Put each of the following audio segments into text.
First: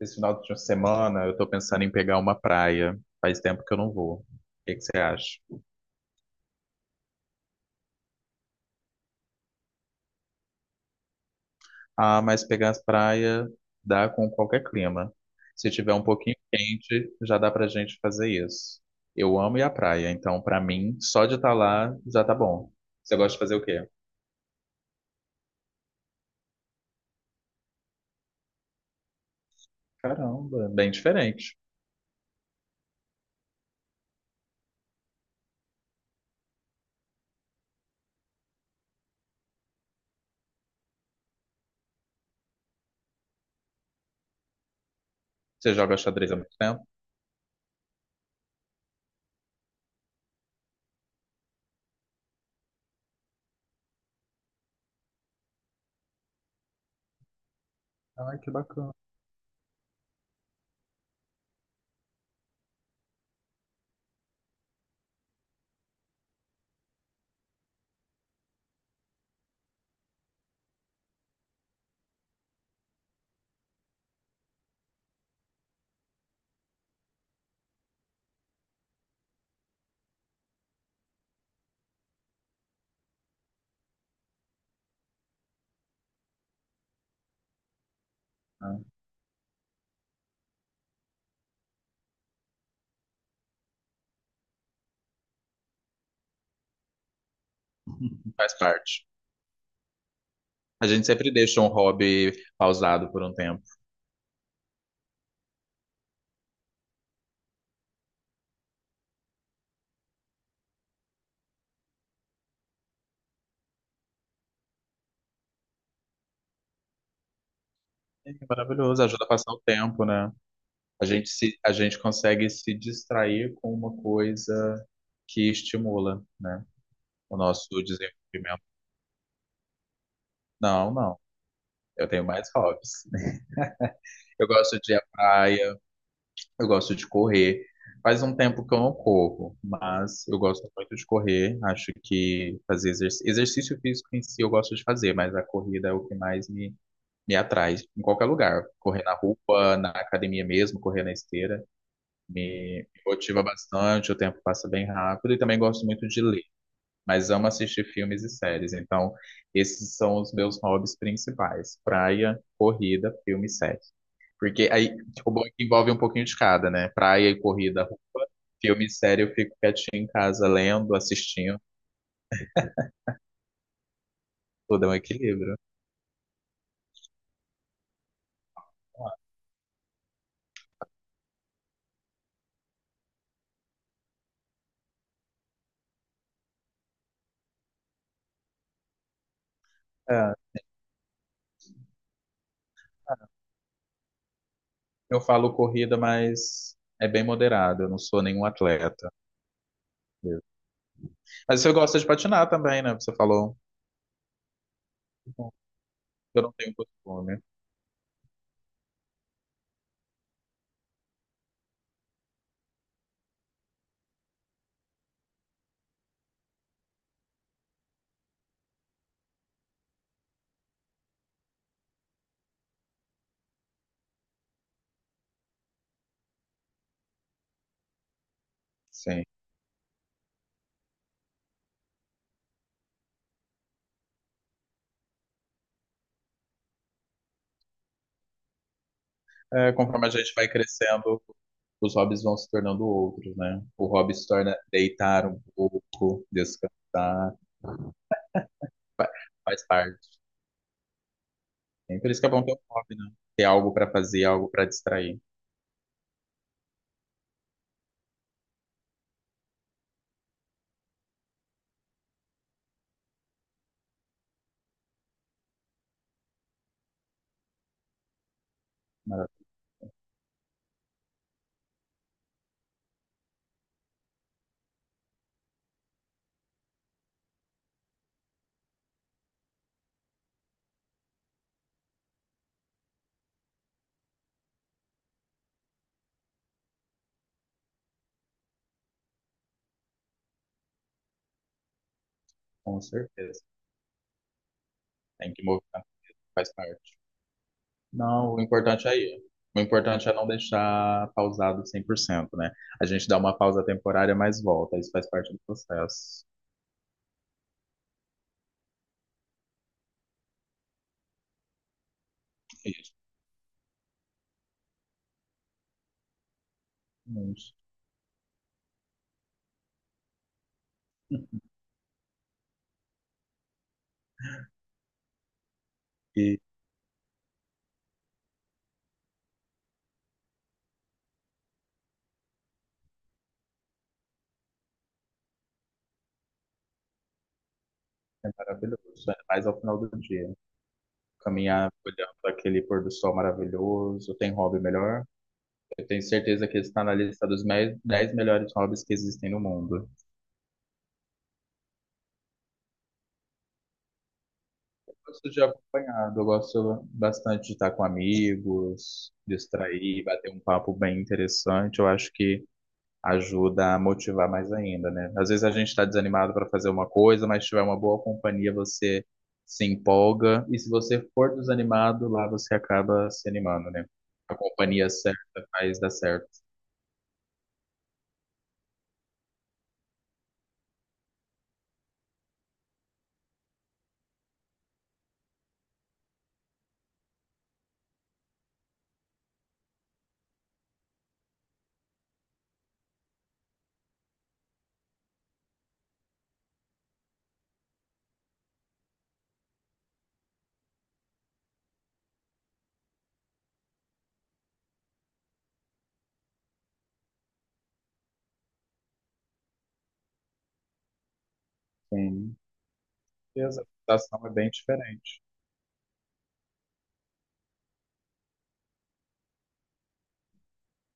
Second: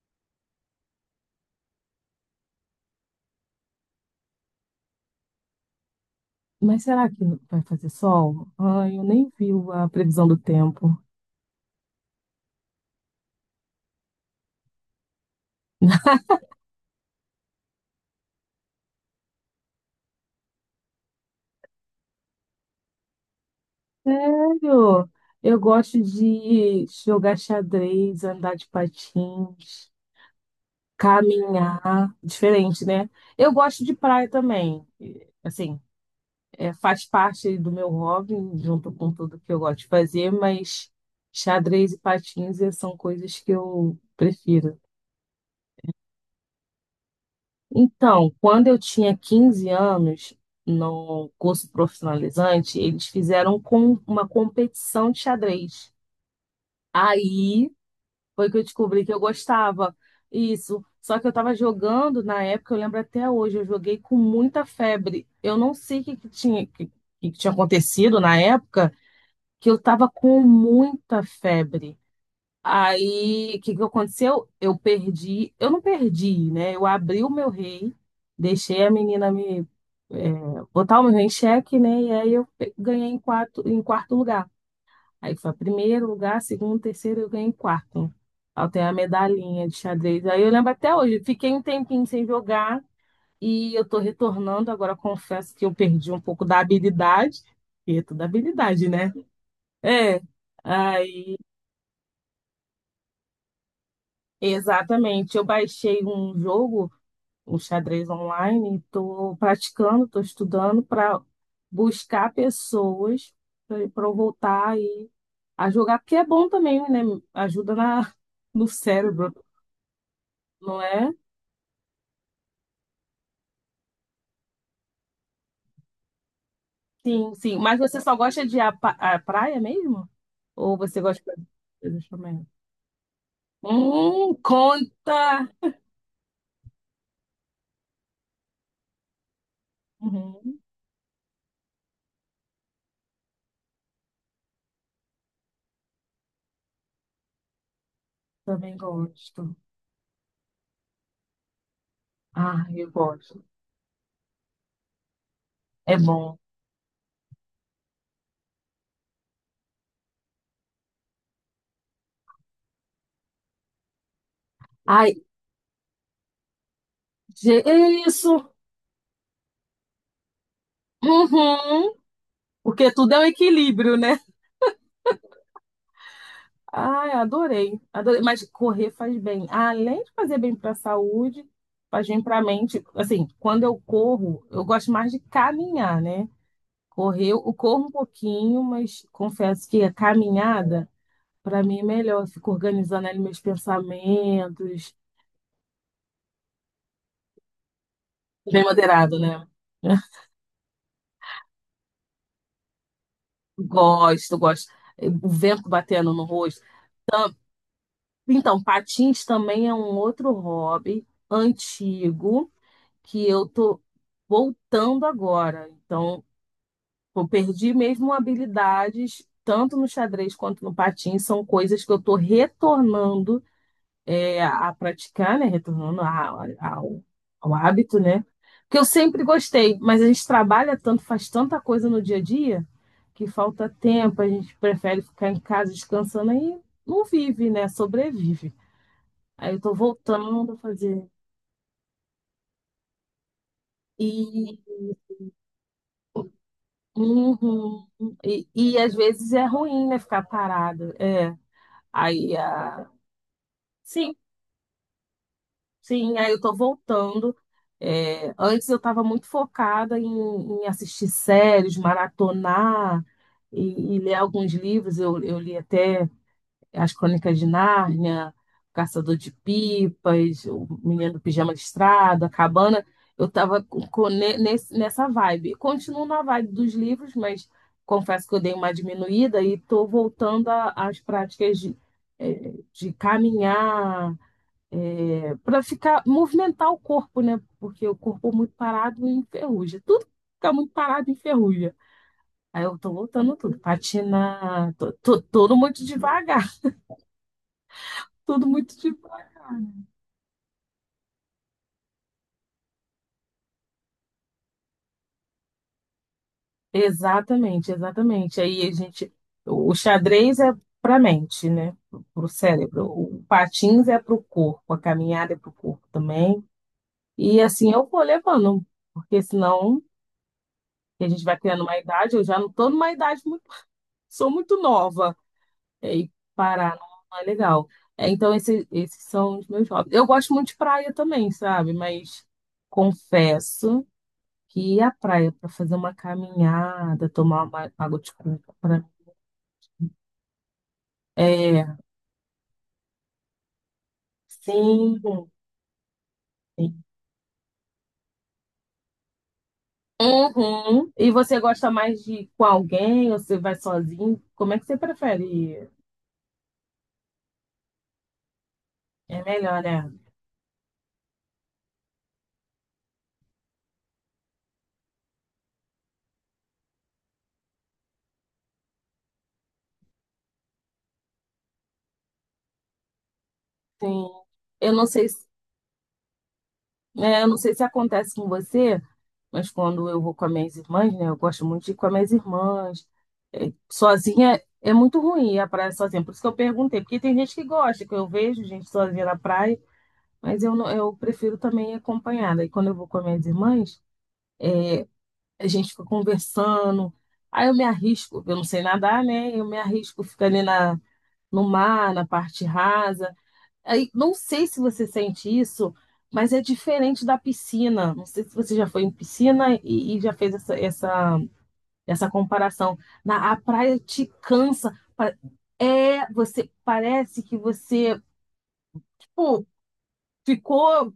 Esse final de semana eu tô pensando em pegar uma praia. Faz tempo que eu não vou. O que que você acha? Mas será que vai fazer sol? Ai, eu nem vi a previsão do tempo. Ah, mas pegar as praias dá com qualquer clima. Se tiver um pouquinho quente, já dá pra gente fazer isso. Eu amo ir à praia, então pra mim, só de estar lá já tá bom. Você gosta de fazer o quê? Sério? Eu gosto de jogar xadrez, andar de patins, Caramba, bem diferente. caminhar. Diferente, né? Eu gosto de praia também. E, assim, faz parte do meu hobby, junto com tudo que eu gosto de fazer, mas xadrez e patins são coisas que eu prefiro. Você joga xadrez há muito tempo? Então, quando eu tinha 15 anos, no curso profissionalizante, eles fizeram com uma competição de xadrez. Aí Ai, foi que que eu bacana. descobri que eu gostava. Isso. Só que eu estava jogando na época, eu lembro até hoje, eu joguei com muita febre. Eu não sei o que, que tinha, que tinha acontecido na época, que eu estava com muita febre. Aí, o que que aconteceu? Eu perdi, eu não perdi, né? Eu abri o meu rei, deixei a menina me é, botar o meu rei em xeque, né? E aí eu ganhei em quarto lugar. Aí foi primeiro lugar, segundo, terceiro, eu ganhei em quarto. Aí tem a medalhinha de xadrez. Aí eu lembro até hoje, fiquei um tempinho sem jogar e eu tô retornando. Agora confesso que eu perdi um pouco da habilidade, porque é tudo Faz habilidade, parte. né? É. A gente sempre Aí, deixa um hobby pausado por um tempo. exatamente. Eu baixei um jogo, um xadrez online, estou praticando, estou estudando para buscar pessoas para eu voltar aí a jogar, porque é bom também, né? Ajuda na, É no maravilhoso, ajuda a cérebro, passar o tempo, né? não é? A gente consegue se distrair com uma coisa que estimula, né, Sim, o sim. nosso Mas você só gosta de desenvolvimento. a praia mesmo? Ou Não, você não. gosta de coisas Eu tenho também? mais hobbies. Eu gosto de ir à Conta! praia, eu gosto de correr. Faz um tempo que eu não corro, mas eu Uhum, gosto muito de correr. Acho que fazer exercício, exercício físico em si eu gosto de fazer, mas a corrida é o que mais me atrai. Em qualquer lugar. também Correr na gosto. rua, na academia mesmo, correr na esteira. Ah, Me eu gosto. motiva bastante, o tempo passa bem rápido e também gosto É muito de bom. ler, mas amo assistir filmes e séries. Então, esses são os meus hobbies principais: praia, corrida, filme e série. Porque aí, Ai, tipo, o bom é que envolve um pouquinho de cada, né? Praia e corrida, é roupa, isso! filme e série, eu fico quietinho em casa lendo, assistindo, Uhum. Porque tudo é um equilíbrio, né? tudo é um equilíbrio. Ai, adorei, adorei. Mas correr faz bem. Além de fazer bem para a saúde, faz bem para a mente. Assim, quando eu corro, eu gosto mais de caminhar, né? Correr, eu corro um pouquinho, mas confesso que a É, caminhada, para mim, é melhor. Eu fico organizando ali meus pensamentos. eu falo corrida, mas é bem moderado, eu não sou nenhum Bem atleta moderado, né? mesmo. Mas você gosta de patinar também, né? Você falou, Gosto, gosto. O vento batendo no eu não rosto. tenho costume. Então, patins também é um outro hobby antigo, que eu tô voltando agora. Então, eu perdi mesmo habilidades, tanto no xadrez quanto no patins, são coisas que eu tô retornando a praticar, né? Retornando a- ao, ao hábito, né? Que eu sempre Sim. gostei, mas a gente trabalha tanto, faz tanta coisa no dia a dia, que falta tempo, a gente prefere ficar em casa descansando aí não vive, né? Sobrevive. Aí eu É, tô conforme a gente vai voltando a fazer. crescendo, os hobbies vão se tornando outros, né? O hobby se torna deitar um pouco, descansar, Uhum. E às vezes é faz ruim, né, parte. ficar parado. É. É por isso que é Aí, bom ter um a hobby, né? Ter algo para sim, fazer, algo para distrair. sim, aí eu tô voltando. É, antes eu estava muito focada em assistir séries, maratonar e ler alguns livros. Eu li até. As Crônicas de Nárnia, O Caçador Mas, de Pipas, O Menino do Pijama Listrado, A Cabana. Eu estava nessa vibe. Continuo na vibe dos livros, mas confesso que eu dei uma diminuída e estou voltando às práticas de caminhar, para ficar, movimentar o corpo, né? Porque o corpo muito parado enferruja. Tudo fica muito parado enferruja. Aí eu com tô voltando certeza. tudo, patinar, tô, Tem que tudo muito movimentar, devagar, faz parte. Não, o tudo muito. importante é ir. O importante é não deixar pausado 100%, né? A gente dá uma pausa temporária, mas volta. Isso faz parte do processo. Exatamente, exatamente. Aí a gente, o xadrez é para a mente, né? Para o cérebro. Isso. O patins é para o corpo, a caminhada é para o corpo também. E assim eu vou levando, porque senão a gente vai criando uma idade. Eu já não estou numa idade muito, sou muito nova e E parar não é legal. É, então esses são os meus hobbies. Eu gosto muito de praia também, sabe? Mas confesso que ir à praia para fazer uma caminhada, tomar uma água de é coco. maravilhoso, ainda mais ao final do dia. É. Caminhar olhando aquele pôr do sol maravilhoso. Tem hobby melhor? Sim. Eu tenho certeza que ele está na lista dos 10 melhores hobbies que existem no mundo. Uhum. E você gosta mais de ir com alguém ou você vai sozinho? Como é que você Eu prefere gosto de ir? acompanhado, eu gosto bastante de estar com amigos, É melhor, né? distrair, bater um papo bem interessante. Eu acho que ajuda a motivar mais ainda, né? Às vezes a gente está desanimado para fazer uma coisa, mas se tiver uma boa companhia, você se empolga. E se você for desanimado, lá você acaba se animando, né? Sim. A Eu não companhia sei certa se, faz dar certo. é, eu não sei se acontece com você, mas quando eu vou com as minhas irmãs, né? Eu gosto muito de ir com as minhas irmãs. É, sozinha é muito ruim ir à praia sozinha. Por isso que eu perguntei, porque tem gente que gosta, que eu vejo gente sozinha na praia, mas eu não, eu prefiro também ir acompanhada. E quando eu vou com as minhas irmãs, a gente fica conversando. Aí eu me arrisco, eu não sei nadar, né? Eu me arrisco ficando ali na, no mar, na parte rasa. Aí não sei se você sente isso, mas é diferente da piscina. Não sei se você já foi em piscina e já fez essa Sim. comparação. A E a praia te adaptação é bem cansa. Diferente. É, você parece que você, tipo, ficou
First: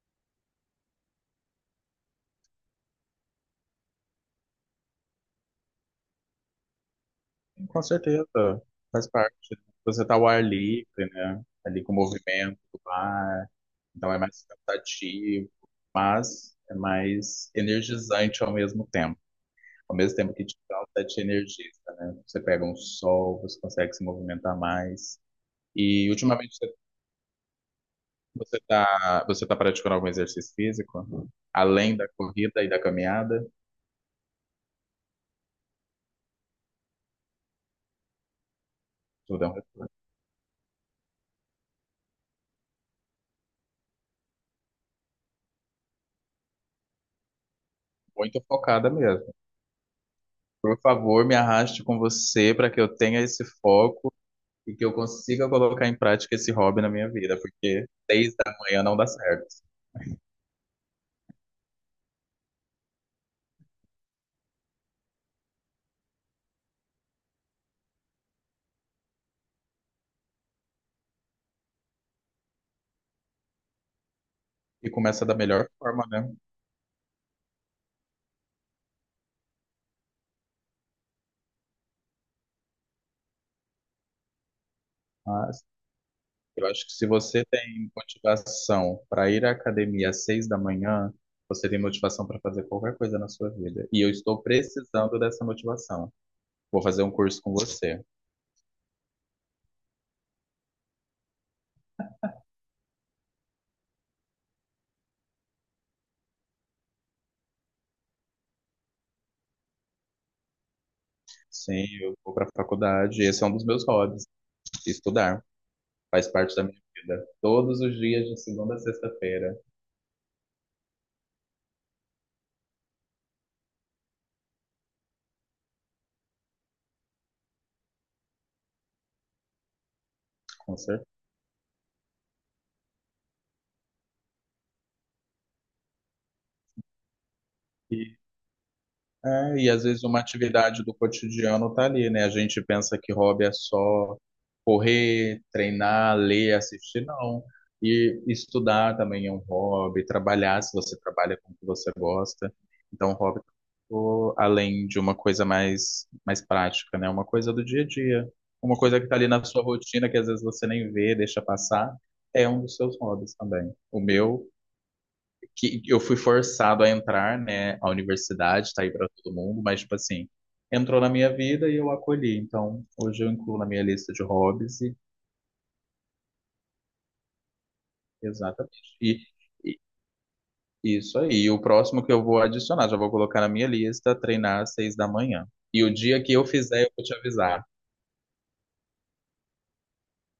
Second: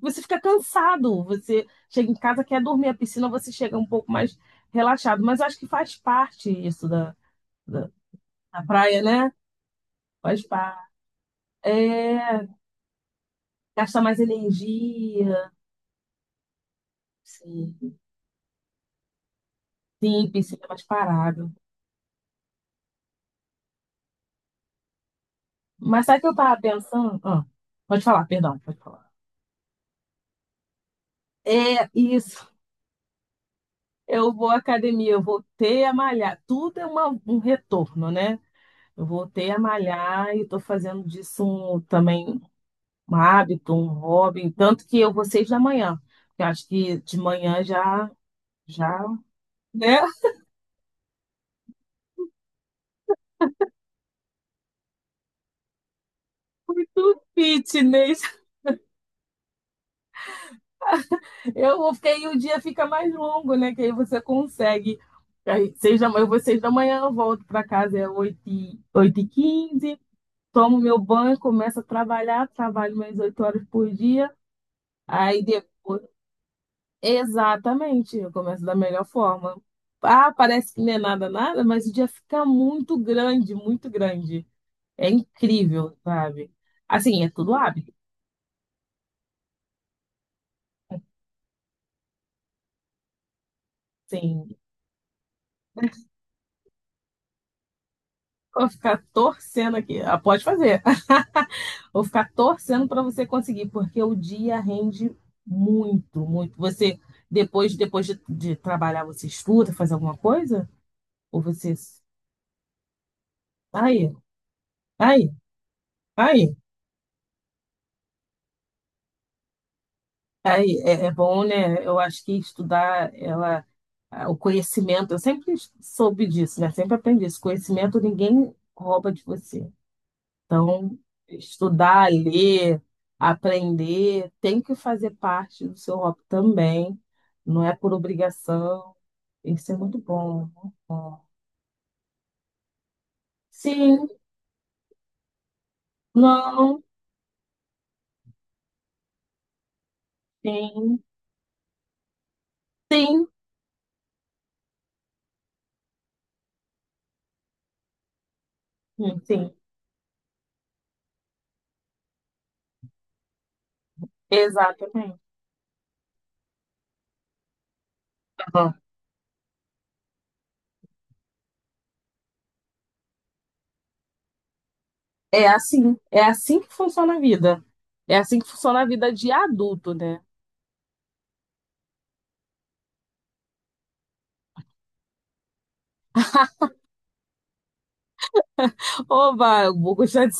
você fica cansado, você chega em casa, quer dormir, a piscina você chega um pouco mais relaxado, mas acho que faz parte isso Com da, certeza, da praia, faz né? parte. Você tá ao ar Faz parte. livre, né? Ali com o É, movimento do mar, gasta então é mais mais cansativo, energia, mas é mais sim, energizante ao mesmo tempo. Ao mesmo sim, tempo que te piscina é dá, mais até te parado. energiza, né? Você pega um sol, você consegue se movimentar mais. Mas E sabe o que eu ultimamente tava você pensando? Ah, pode falar, perdão, você pode falar. tá, você tá praticando algum exercício físico? É Além da isso. corrida e da caminhada? Eu vou à academia, eu voltei a malhar. Tudo é um retorno, né? Eu Tudo é voltei um- a malhar e estou fazendo disso também um hábito, um hobby, tanto que eu vou 6 da manhã. Eu acho que de manhã já, Muito focada já, mesmo. né? Por favor, me arraste com você para que eu tenha esse foco e que eu consiga colocar em prática esse hobby na minha Do vida, porque fitness. 6 da manhã não dá certo. Eu vou, porque aí o dia fica mais longo, né? Que aí você consegue. Aí, 6 da manhã, eu vou seis da manhã, eu volto para casa, é oito e quinze, tomo meu banho, começo a trabalhar, trabalho mais 8 horas por dia. E começa da Aí melhor depois, forma, né? exatamente, eu começo da melhor forma. Ah, parece que não é nada, nada, mas o dia fica muito grande, muito grande. É Mas incrível, sabe? eu acho que se Assim, é você tudo hábito. tem motivação para ir à academia às 6 da manhã, você tem motivação para fazer qualquer coisa na sua vida. E eu estou Sim, precisando dessa motivação. Vou fazer um curso com você. vou ficar torcendo aqui. Ah, pode fazer. Vou ficar torcendo para você conseguir, porque o dia rende muito, muito. Você, depois de trabalhar, você estuda, faz alguma coisa? Ou você. Sim, eu vou para a faculdade. Esse é um dos meus Aí, hobbies, aí, estudar. Faz aí. parte da minha vida. Todos os dias de segunda a sexta-feira. Aí, é bom, né? Eu acho que estudar, ela, ah, o conhecimento, eu sempre soube disso, né? Sempre aprendi isso. Conhecimento ninguém rouba de você. Com Então, certeza. estudar, ler, aprender tem que fazer parte do seu hobby também. Não é por E, obrigação. Tem é, que e ser às muito vezes uma bom, muito atividade do bom. cotidiano tá ali, né? A gente pensa que hobby é Sim, só correr, treinar, ler, não, assistir, não. E estudar também é um hobby, trabalhar, se você sim, trabalha com o que você gosta. Então, sim, hobby, o- além de uma coisa mais prática, né? Uma coisa do dia a dia. Uma coisa que tá sim, ali na sim, sua rotina, que às vezes você nem vê, deixa passar, é um dos seus hobbies também. O meu exatamente. que eu fui forçado a entrar, né? A universidade Aham. tá aí para todo mundo, mas tipo assim, entrou na minha vida e eu acolhi. Então, hoje eu incluo na minha lista de hobbies e É assim que funciona a vida. É assim que funciona exatamente. a vida E, de e- adulto, né? isso aí. E o próximo que eu vou adicionar, já vou colocar na minha lista, treinar às 6 da manhã. E o dia que eu fizer, eu vou te avisar. Oba, eu vou gostar de